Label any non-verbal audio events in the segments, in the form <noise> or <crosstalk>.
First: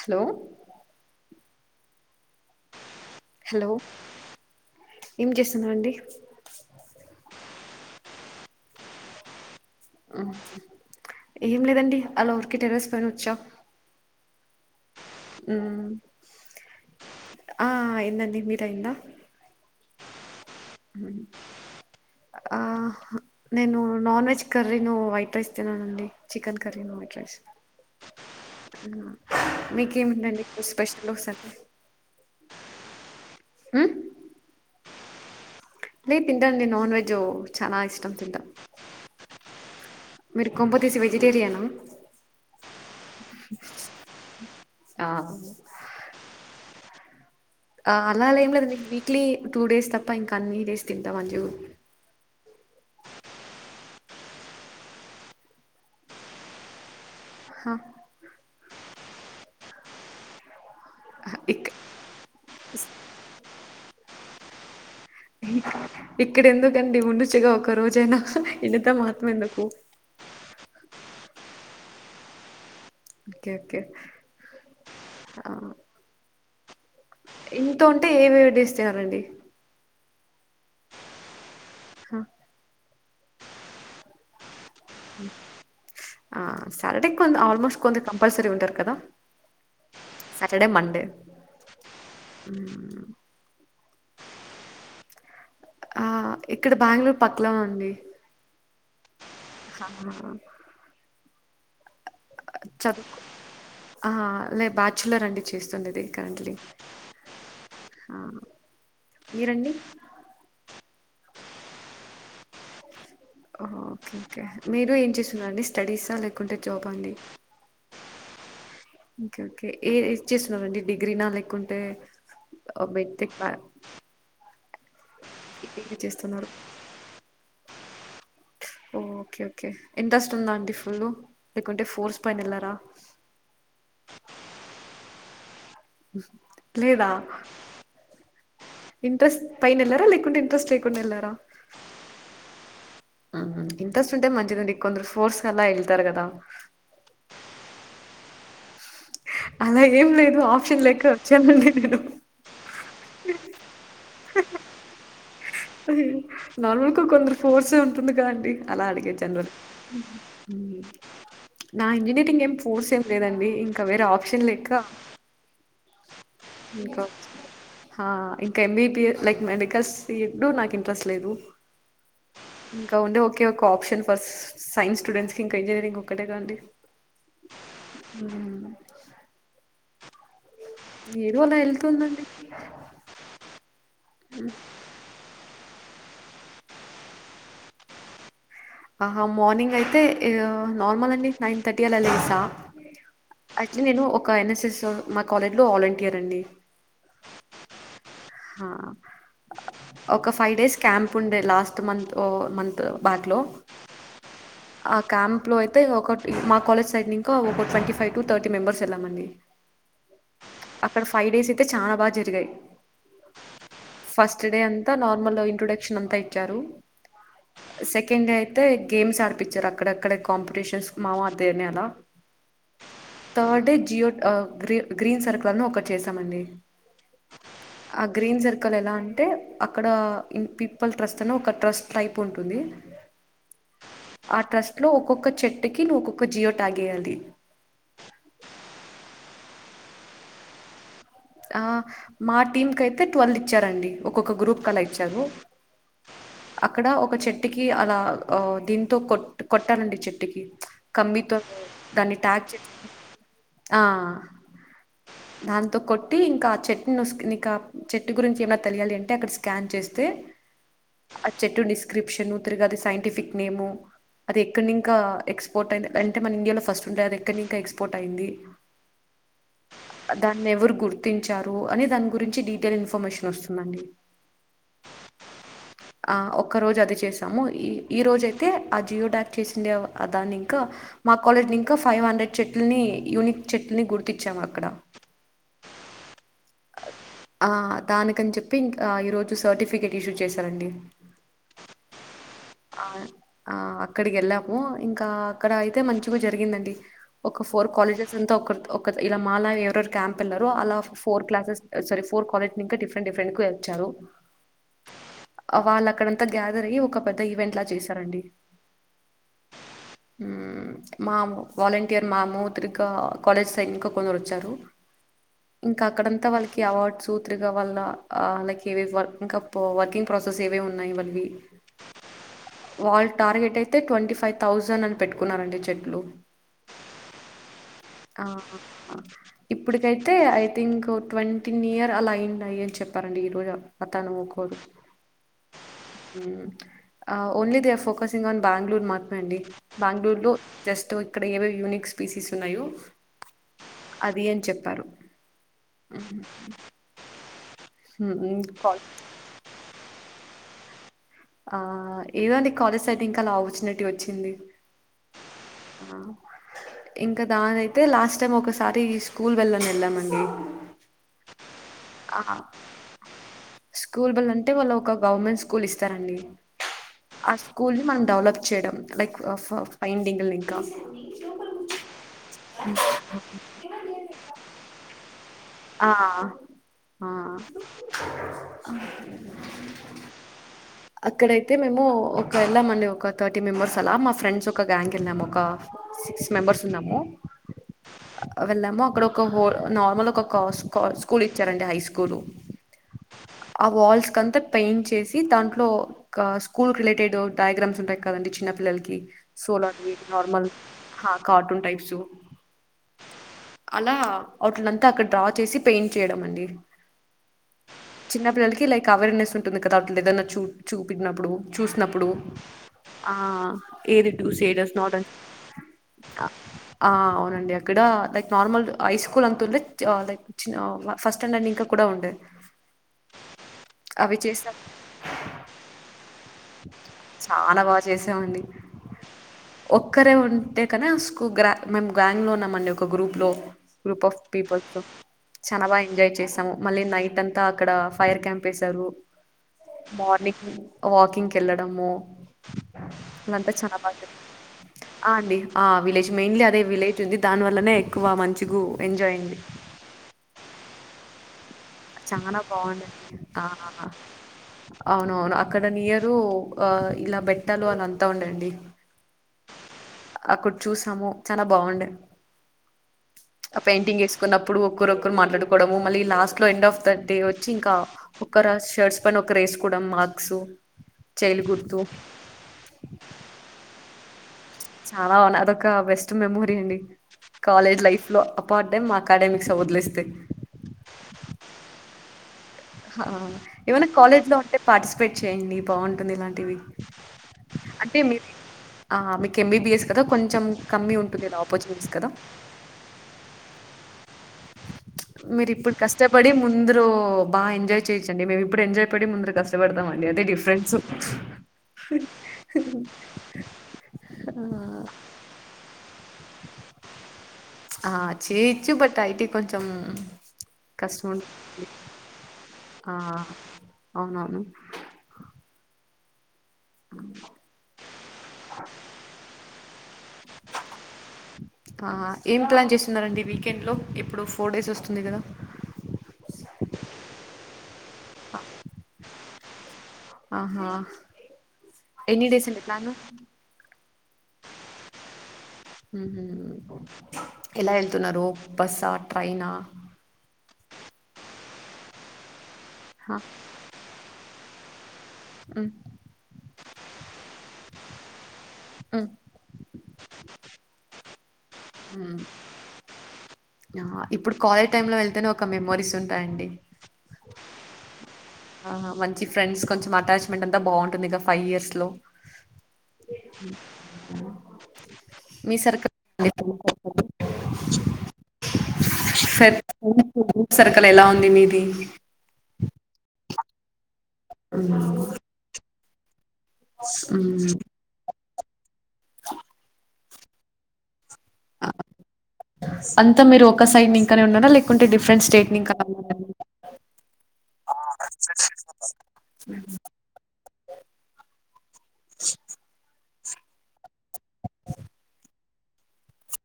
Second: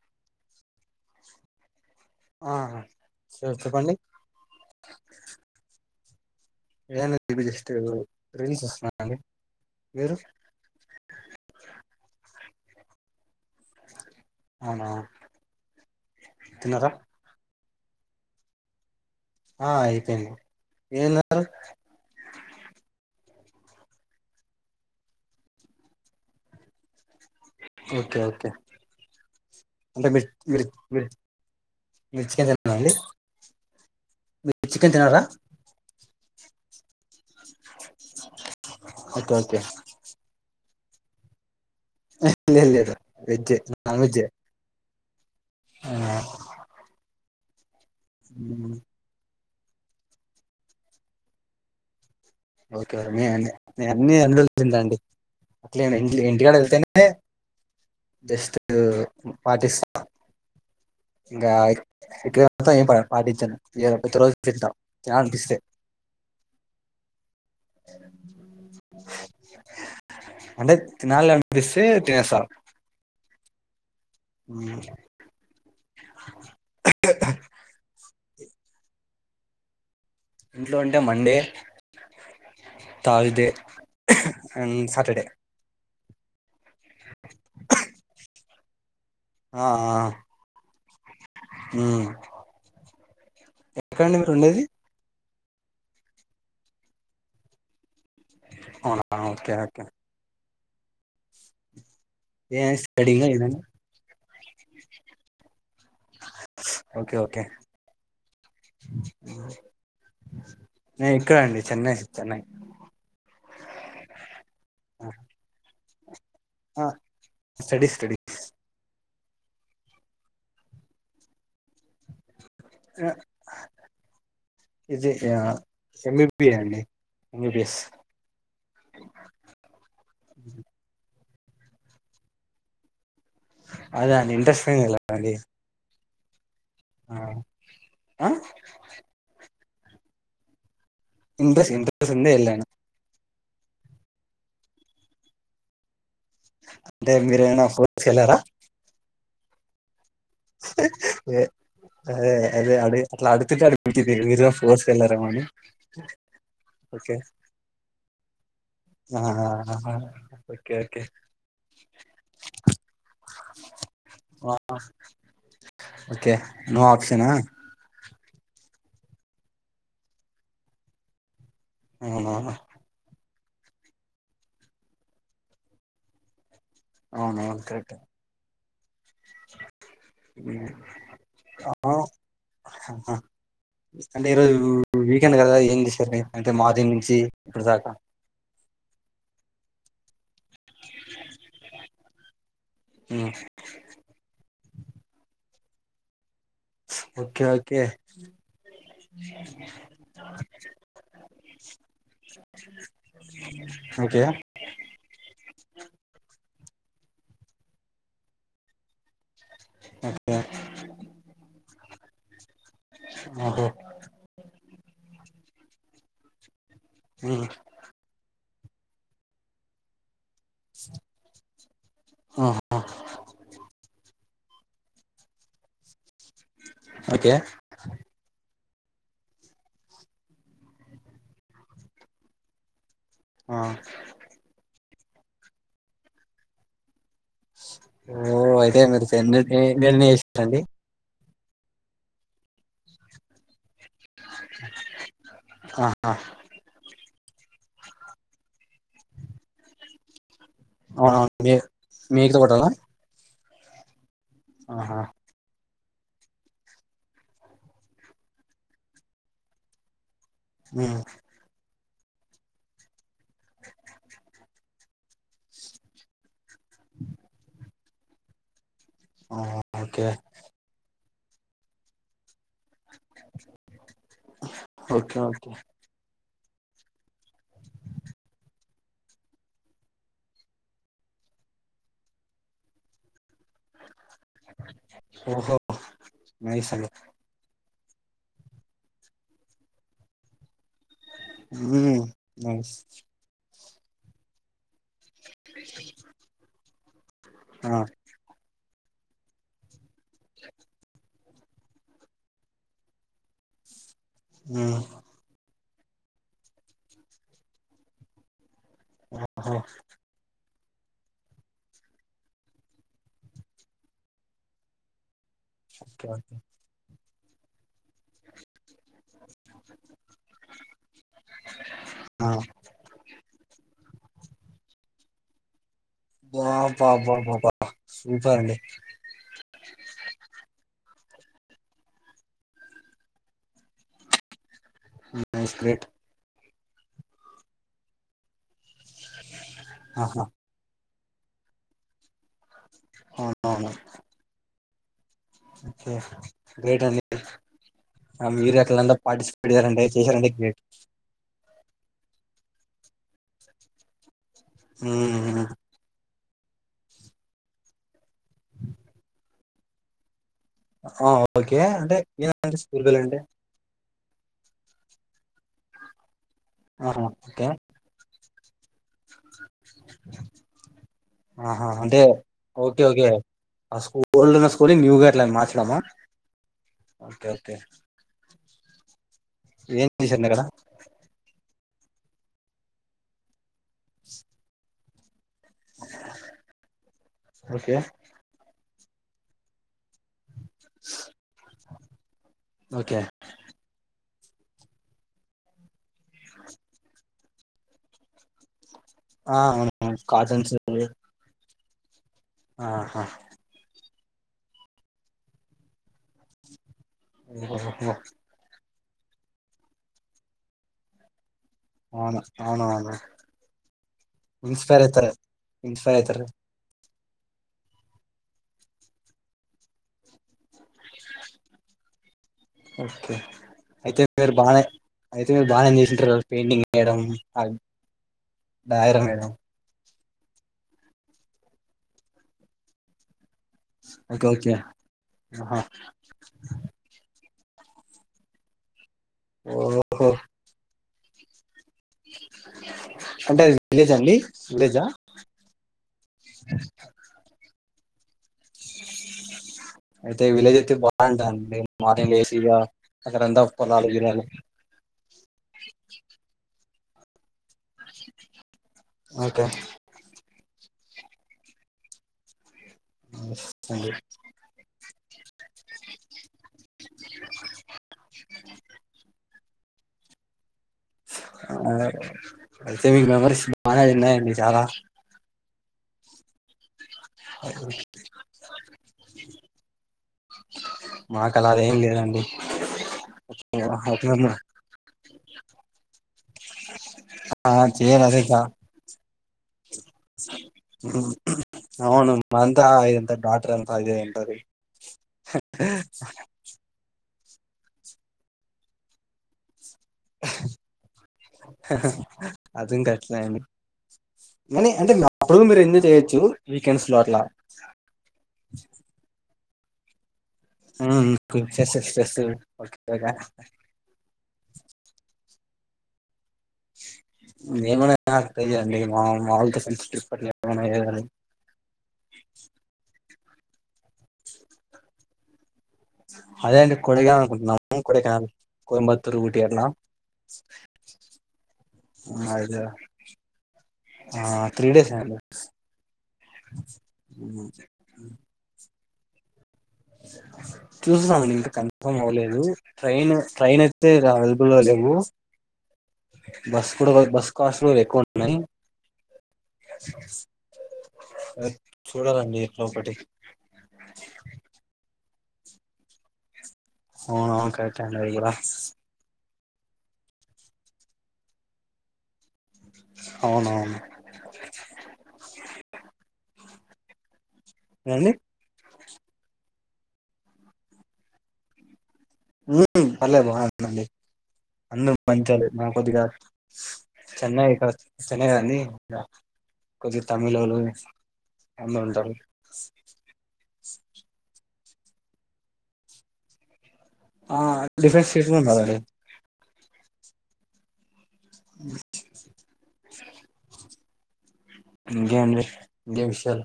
Hello ఆ sir hello చెప్పండి ఏం చేస్తున్నారండి ఏ నిబి ఇష్ట్ గ బోవ్ ఆ ఏం లేదండి అలాఊరికి టరస్ పైన ఒచ్చా అవునా ఊ తిన్నారా ఆ అయిందండి మీదయింద ఆ అయిపోయింది ఊ ఏం ఆ నేను నాన్ వెజ్ కర్రీను వైట్ రైస్ తిననండి చికెన్ కర్రీను వైట్ రైస్ ఓకే ఓకే అంటే మిర్ మీకేమిటండి మిర్ మిర్ స్పెషల్ సండే మిర్చే కదా అండి మి చికెన్ తినరా నే తింటాండి నాన్ వెజు చాలా ఇష్టం తింటా ఓకే ఓకే మీర్ కొంపదీసి వెజిటేరియనా ఎ లేద్ లేదు వెజె నాన్ వెజ్జే ఆ ఆ ఆ అలాలేం లేద్ మ్మ్. వీక్లీ టూ డేస్ తప్ప ఇంక అన్ని డేస్ తింటా మంజి ఓకే అన్ని అందా అండి అట్ ఇ ఇంటికాడ ఎళ్తేనే హ జస్ట్ పాటిస్తాం ఇంకా ఇక్ ఇక్కడ ఏంత పడా పాటించను ఇ ప్రతి రోజు తింట తినాల్ అనిపిస్తే ఇక్కడెందుకండి ఉను గా ఒక ఒక రోజైనా ఇనిత మాత్రమ్ ఎందుకూ తినాళ్ అన్పిస్తె తినేస్సా ఒకె ఒకే అ ఇంతుం టే ఏమిడివిస్తారండి ఇంట్లో అంటే మండే హ! థార్స్డె ఆ సాటర్డే ఆల్మోస్ట్ కొ కంపల్సరి ఉంటార్ కదా ఆ ఆ సాటర్డే మండే మ్మ్ ఎక్కడండి మీరు ఉండేది ఆ ఇక్కడ బాంగ్ళూర్ పక్లన అండి అవునా ఓకే ఓకే ఆ! ఏడిగా ఏద <inaudible> బ్యాచులర్ అండి చేస్త్ ఓకే ఓకే ఆ! మీరండి? ఇక్కడ అండి చెన్నై చెన్నై ఓకే ఓకే మీరు ఏం చేస్తున్నారండి స్టడీస్ ఉంటే ఆ జాపండి స్టడీస్ స్టడీస్ ఓకే ఓకే ఏ చేస్తున్నారండి డిగ్రీ నా లేకుంటే <inaudible> ఇది ఆ చేస్తున్నారు ఎంబీబిఏ అండి ఎంబీబిఎస్ ఓఓకే ఓకే ఇంట్రస్ట్ ఉందా అండి ఫుల్ కుంటే ఫోర్స్ పైనల్లారా అదా నె ఇంట్రెస్ట్ మీదె ఎల్లాన్ అే ఆ లేదా ఆ ఇంట్రెస్ట్ పైన ఎలరా లేకుంటె ఇంట్రెస్ట్ లేకుండా వెళ్ళారా ఇంట్రెస్ట్ ఇంట్రెస్ట్ ఉండి ఎల్లను ఇంట్రెస్ట్ ఉంటే మంచిదిండి కొందరు ఫోర్స్ గా అలా వెళ్తారు కదా అంటే మీరేమనా ఫోర్స్ గా వెళ్ళారా అలాగే <inaudible> నలుకి ఓకే కొందరు ఫోర్స ఉంటుంది క అండి అలా ఆ అడిగేచ్చను ఓకే ఓకే నా ఇంజనీరింగ్ ఏం ఫోర్స్ ఏమి లేదండి ఇంకా వేరే ఆప్షన్ ఆ లెక్క ఓకే నో ఆప్షన్ ఆ హా ఇంకా ఎంబీబి లైక్ మెడికల్స్ ఇడు నాకు ఇంట్రెస్ట్ లేదు అవునవును ఓకే ఒక ఆప్షన్ ఫర్ సైన్స్ స్టూడెంట్స్ క ఇంకా ఇంజనీరింగ్ ఒక్కటేగాండి అవును అవును కరెక్ట్ ఏదో అలా ఆ వెళ్తుందండి అంటే ఈరోజు వీకెండ్ కదా అంటే మాదిన్ నుంచి ఇప్పుడు దాకా ఆహా మార్నింగ్ అయితే నార్మల్ అని నైన్ థర్టీ అలా లేసా ఉమ్. అట్లే నేను ఒక ఎన్ఎస్ఎస్ సో మా కాలేజ్లో వాలంటీయర్ అండి ఓకే ఓకే ఒక ఫైవ్ డేస్ క్యాంప్ ఉండే లాస్ట్ మంత్ ఓ మంత్ బ్యాక్లో ఓకే ఆ క్యాంప్ లో అయితే ఒక మా కాలేజ్ సైడ్ ఇంకా ఒక twenty five to thirty members వెళ్లామండి ఓకే అక్కడ ఫైవ్ డేస్ ఇయితే చానా బాగా జరిగాయి ఓహో ఫస్ట్ డే అంతా నార్మల్ ఇంట్రొడక్షన్ అంతా ఇచ్చారు ఉమ్. సెకెండ్ డే అయి గేమ్స్ ఆడు పిచర్ అక్కడెక్కడ కాంపిటీషన్స్ కి ఆహా. థర్డ్ డే గ్రీ గ్రీన్ సర్కుల్ అని ఒకటి చేసామండి ఓకే క్కన ఎలా అంటే అక్కడ ఇన్ పీపుల్ ట్రస్ట్ అనే ఒక ట్రస్ట్ టైప్ ఉంటుంది. ఆ ఆ ట్రస్ట్ లో ఒక్కొక్క చెట్టు కి నువ్ ఒక్కొక్క జియో ట్యాగేయాలి. ఓ అయితే మీరు సెన్నిటె మిరెన్ని చేసారండి. ఆ మా టీం కైయితే ట్వుల్ ఇచ్చారండి. ఒక్కొక్క గ్రూప్ కలా ఇచ్చారు, అక్కడ ఒక చెట్ ట్టికి అలా ఆ దీంతో కొట్ కొట్టాలండి చెట్టికి అవునవును కమ్మీతో మీ దాన్ని ట్యా మీకు చేచి ఆ ఆహా అంతొ కొ ట్టి ఇంకా ఆచెట్ట్నొస్ నిక చెట్టు గురించి ఏమ్నా తెలియాలి అంటే అక్కడ స్కాన్ చేస్తే అ చెట్టు నిస్ క్రిప్షన్ తిరగది సైంటిఫిక్ నేము, అది ఎక్కనింకా ఎక్స్పోర్ట్ అయిందె అంటె మన ఇండియలొ ఫస్టుంటదె అది ఎక్కన్నింక ఎక్స్ పోట్ అయింది. ఓకే దాన్ని ఎవరు గు ర్తించారు అని దాని గురించి డీటెయిల్స్ ఫమేషన్ వస్తుందండి. ఓకే ఓకే ఆ ఒక్కరోజు అది చేసాము, ఇ ఈరోజైతే ఆ జియో డాక్ చేసిండేవ్, ఆ దాన్నింకా మా కాలేజ్ నింక ఫైవ్ హండ్రెడ్ చెట్లని యూని చెట్టుని గుర్తిచ్చాం అక్కడ నైసండి. ఆ దానికని చెప్పి ఇంక ఈరోజు సర్టిఫికేట్ ఇషు చేశారండి. ఉ, నైస్ మో, ఇం కా అక్కడ అయితే మంచివ జరిగిందండి. ఒక ఫోర్ ఆ, కాలేజెస్ అంతా ఒకర్ ఒక్క ద్ ఇలా మాల ఒవరొర్ క్యాం పెల్లరు అలా <unintelligible> ఫోర్ క్లాసెస్ అ సరీ ఫోర్ కాలెట్ నింక డిఫ్రెండిఫ్రెంన్ కు <unintelligible> ఉ అ వాళ్ళు అక్కడంతా గ్యాదర్ అయ్యి ఒక పెద్ద ఈవెంట్ లా చేశారండి. ఆ హా హు, మా వాలంటీయర్ మా మూత్రిక కాలేజ్ సైడ్ నింక కొందరు వచ్చారు. ఇంకా ఓకే అక్కడంతా ఓకే వాళ్ళకి అవార్డ్స్ త్రిక వలన ఆ లై ఇవివ్ వర్క్ ఇంకా పొ వర్కింగ్ ప్రొసెస్ ఏవేవ్ ఉన్నాయ్ వన్వి, ఆ, వాళ్ టార్ గెటె తే ట్వంటీ ఫై్థౌజండ్ అని పెట్టుకున్నరు అండి చె బా బా బా బా బా సూపరండి ఇప్పుడ్ ఇ అయితే ఐ థింక్ ట్వంటీన్ ఇయర్ అలా ఐఇన్టాయ్ అని చెప్పారండి ఈ రోజు అతాను ఒకడు స్క్రిట్ only they are focusing on Bangalore మ ండి ఆహా బెంగళూరులో జస్ట్ వ అక్కడ ఏవీ ఏవీ యూనిక్ స్పీసెస్ ఉన్నాయో అదిేం చెప్ప ప్పారు ఒకే గ్రేట్ అండి మీరు ఎక్కలంతా పార్టిసిపేట్ చేసారా చేశారంటే గ్రేట్ ఆ ఏద అండి కాలేజ్ సైటింగ్ కా అలా ఆపర్చునిటీ వచ్చింది హమ్ ఇంకా దానియితే లాస్ట్ టైమ్ ఒకసారి ఈ స్కూల్ వెళ్ళ నిెల్మడి ఆ ఓకే అంటే ఏ స్కూల్ బెల్ అంటే కుులిస్ చరండి ఆహా ఆ ఓకే స్కూల్ మనం డావల చేయడం లైక్ ఫైండింగ్లు ఇంకా ఆహా అంటే ఓకే ఓకే ఆ స్కూల్ ఓల్డ్ ఉన్న స్కూల్ న్యూగా మా ఆ ఆ ఆహ్ ఏం చేశారు న కడ అయితే మేము ఒక వెళ్ళామండి ఒక థర్ ర్టీ మెంబర్స్ అలా మా ఫ్రెంస్ ఒక బ్యాంక్ ఏళ్ళాం ఆ ఒక సిక్స్ మెంబర్స్ ఉన్నాము ఓకే వెళ్ళాము అక్కడ ఒక హోల్ నార్మల్ ఒక స్కూల్ ఇచ్చారండి హై స్కూల్ ఓకే ఆ వాల్స్ ంతా పెయింట్ చేసి దాంట్లో క్క స్కూల్ రిలేటెడ్ డయాగ్రామ్స్ ఉంటాయి కదండి చిన్న పిల్లల కి ఆ సో అలాంటివి అవునవును నార్మల్ కాటన్స్ కా కార్టూన్ టైప్ చు ఆహా అలా వాట్లంతా అక్కడ డ్రా చేసి పెయింట్ చేయడం అండి ఓహోహో చిన్న పిల్లలకి లై అవేర్నెస్ ఉంటుంది కదా అట్టి ఏదన్నా చూ చూపటినప్పుడు చూసినప్పుడు అవును అవునవును ఏది టూ సేడర్స్ ఇన్స్పైర్ నాట్న్ అయితారు ఇన్స్పైర్ అయితారు ఆ అవునండి అక్కడ లైక్ నార్మల్ ఐస్కూల్ అంతుడే లైక్ చి ఫస్ట్ స్టాండర్డ్ ఇంకా కూడా ఉండే ఓకే అయితే అవి మీరు బాగానే చేసినప్పుడు అయితే మీరు బానే చేసుంటారు పెయింటింగ్ వేయడం చాలా బాగా చేసామండి డయాగ్రం వేయడం ఒక్కరే ఉంటే కానీ స్కు గ్రా మేము గ్యాంగ్లో ఉన్నామండి ఒక గ్రూప్లో గ్రూప్ ఆఫ్ ఓకే పిప్ ఓకే ఆహా చాలా బా ఎంజాయ్ చేసాము మళ్ళీ నైట్ అంత అంత అక్కడ ఫైర్ క్యాంప్ వేసారు ఓహో మార్నింగ్ వాకింగ్ కెల్ అమో అంటే అంత అది చ బా విలేజ్ అండి విలేజా అండి ఆ విలేజ్ మెయిన్లీ అదే విలేజ్ ఉంది దాని వల్లనే ఎక్కువ మంచిగు ఎంజాయ్ అయింది అయితే విలేజ్ అయితే బాగుంటాదండీ చానా బాగుంది ఆ పొలాలు గిలాలు అవునవును అక్కడ నియరు ఆ ఇలా బెట్ పట్టలు అని అంతా ఉండండి ఓకే ఆ కు చూసాము చాలా బాగుండే నైస్ ఆ అండి పెయింటింగ్ వేసుకున్నప్పుడు ఒకొక్కరు మాట్లాడుకోవడం మళ్ళీ లాస్ట్ అట్లో ఎండ్ ఆఫ్ ద డే వచ్చి ఇంకా ఒకక్క షర్ట్స్ పని ఒకరుేసుకోవడం మాార్క్స్ అయితే మీకు మెమరీస్ బాగా ఉన్నాయండి చాలా ఇకా బెస్ట్ మెమోరీ అండి కాలేజ్ లైఫ్ లో అప్పడే మా అకాడమిక్స్ వదిలేస్తే మాకు అలా ఏం లేదండి హా ఏమైనా ఒక కాలేజ్ మేము- లో ఉంటే పార్టిసిపేట్ చేయండి బాగుంటుంది ఇలాంటివి ఆ అంటే చేయాలి అదే మీరు ఇక ఆ మీకు ఎంబీబిఎస్ కద కొంచం అవును అంతా ఇంత డాక్టర్ అంత ఏదైంటాది బా ఎంజాయ్ చేయచ్చండి మేమ్ ఏప్పుడు ఎంజా య్ పడి ముందరికోస్ పడతామ్ అండి అది డిఫరెన్సు అది ఇంకా ఎట్లా అండి కానీ అంటే అప్పుడు మీరు ఎంజాయ్ చేయొచ్చు వీకెండ్స్ లో అట్లా హా చేయిచ్చి బట్ ఐ కొంచం ఉమ్ కో ఆ <unintelligible> <inaudible> అవునవును మేమన్నా నాకు తెలియాలీ మా మా వాళ్ళతో సెన్సిటిప్ పని ఏమైన్నా వీకెండ్లో ఇప్పుడు ఫోర్ డేస్ వస్తుంది కదా అదే అండి కొడిగనల్ కొడై కెనాల్ కోయమ్బత్తూరు ఊటి అట్లా ఆహా ఎన్ని డేస్ అది ఉంది ప్లాను త్రీ డేస్ ఏ అండి హ ఉమ్, ఎలా వెళ్తున్నారు బస్సా పైన చూస్తున్నాాము ఇంక కన్ఫర్మ్ అవలేదు ట్రెయిన్ హా, ట్రెయిన్ ఎత్తే రాల్ మ్, <unintelligible> బస్ కూడా బస్కు అస్వే కొన్నా ఉం ఆ, చూడాలండి ఎట్లా ఒకటి ఇప్పుడు కాలేజ్ టైమ్ లో వెళ్ అని ఒక మెమోరీస్ ఉంటాయండి అవునవును కరెక్ట్ఏ అండి ఇగ ఆ మంచి ఫ్రెండ్స్ కొంచెం అటాచ్మెంట్ అంతా బాగుంటుంది ఇక ఫైవ్ ఇయర్స్ లో అవునవును మీ సర్క అండి అ అండి ఫ్రెండ్ గ్రూప్ సర్కల్ ఎలా ఉంది మీది ఏం పర్లేదు బాగుందండి మ్మ్ అందు మంచోలేన కొద్దిగా చెన్నై ఇక అయినాగని కొద్దిగా తమిలోళ్ళు అందరు ఉంటారు క సైడ్ నింకానే ఉన్నారా లేకుంటే డిఫరెంట్ స్టేట్ ని ఇంకా ఉన్నారా ఆ డిఫరెంట్ స్టేట్ కూడా ఉన్నారండీ అ అ ఇంగేంది ఇంకేం విషయాలు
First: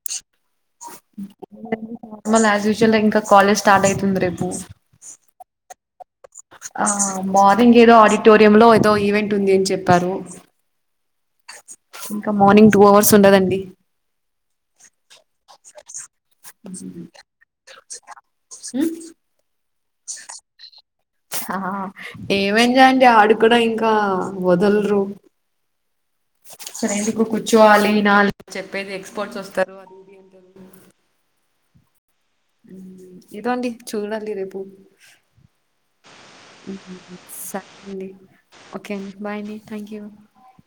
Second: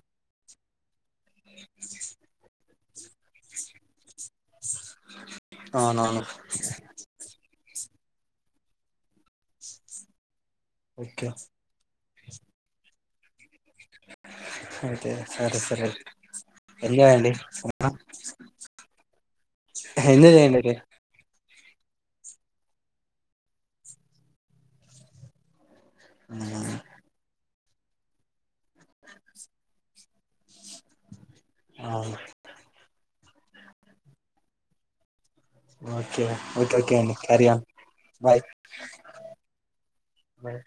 ల్ ఆస్ యూస్వల్ ఇంకా కాలేజ్ స్టార్ట్ అయితుంది రేపు అవునవును ఇంగేదో ఆడిటోరియంలో ఏదో ఈవెంట్ ఉంది అని చెప్పారు ఓకే ఇంకా మార్నింగ్ టూ అవర్స్ ఉండదండి అంతే సరే సరే ఎంజాయ్ అండి మ్ ఎంలే దేంలేద్ లే ఆ ఏమైందండీ ఆడు కూడా ఇంకా వదలరు ఉమ్, సరేందుకు ఒ కూర్చోవాలి నా చెప్పేది ఎక్స్పర్ట్స్ ఒస్తారు అది అంటరు ఆవును ఇదుగోండి చూడండి రేపూ ఓకే ఓకే ఓకే అండి క్యారీ ఆన్ సరే అండి బాయ్ ఓకే అండి బాయ్ అండి థ్యాంక్ యూ బాయ్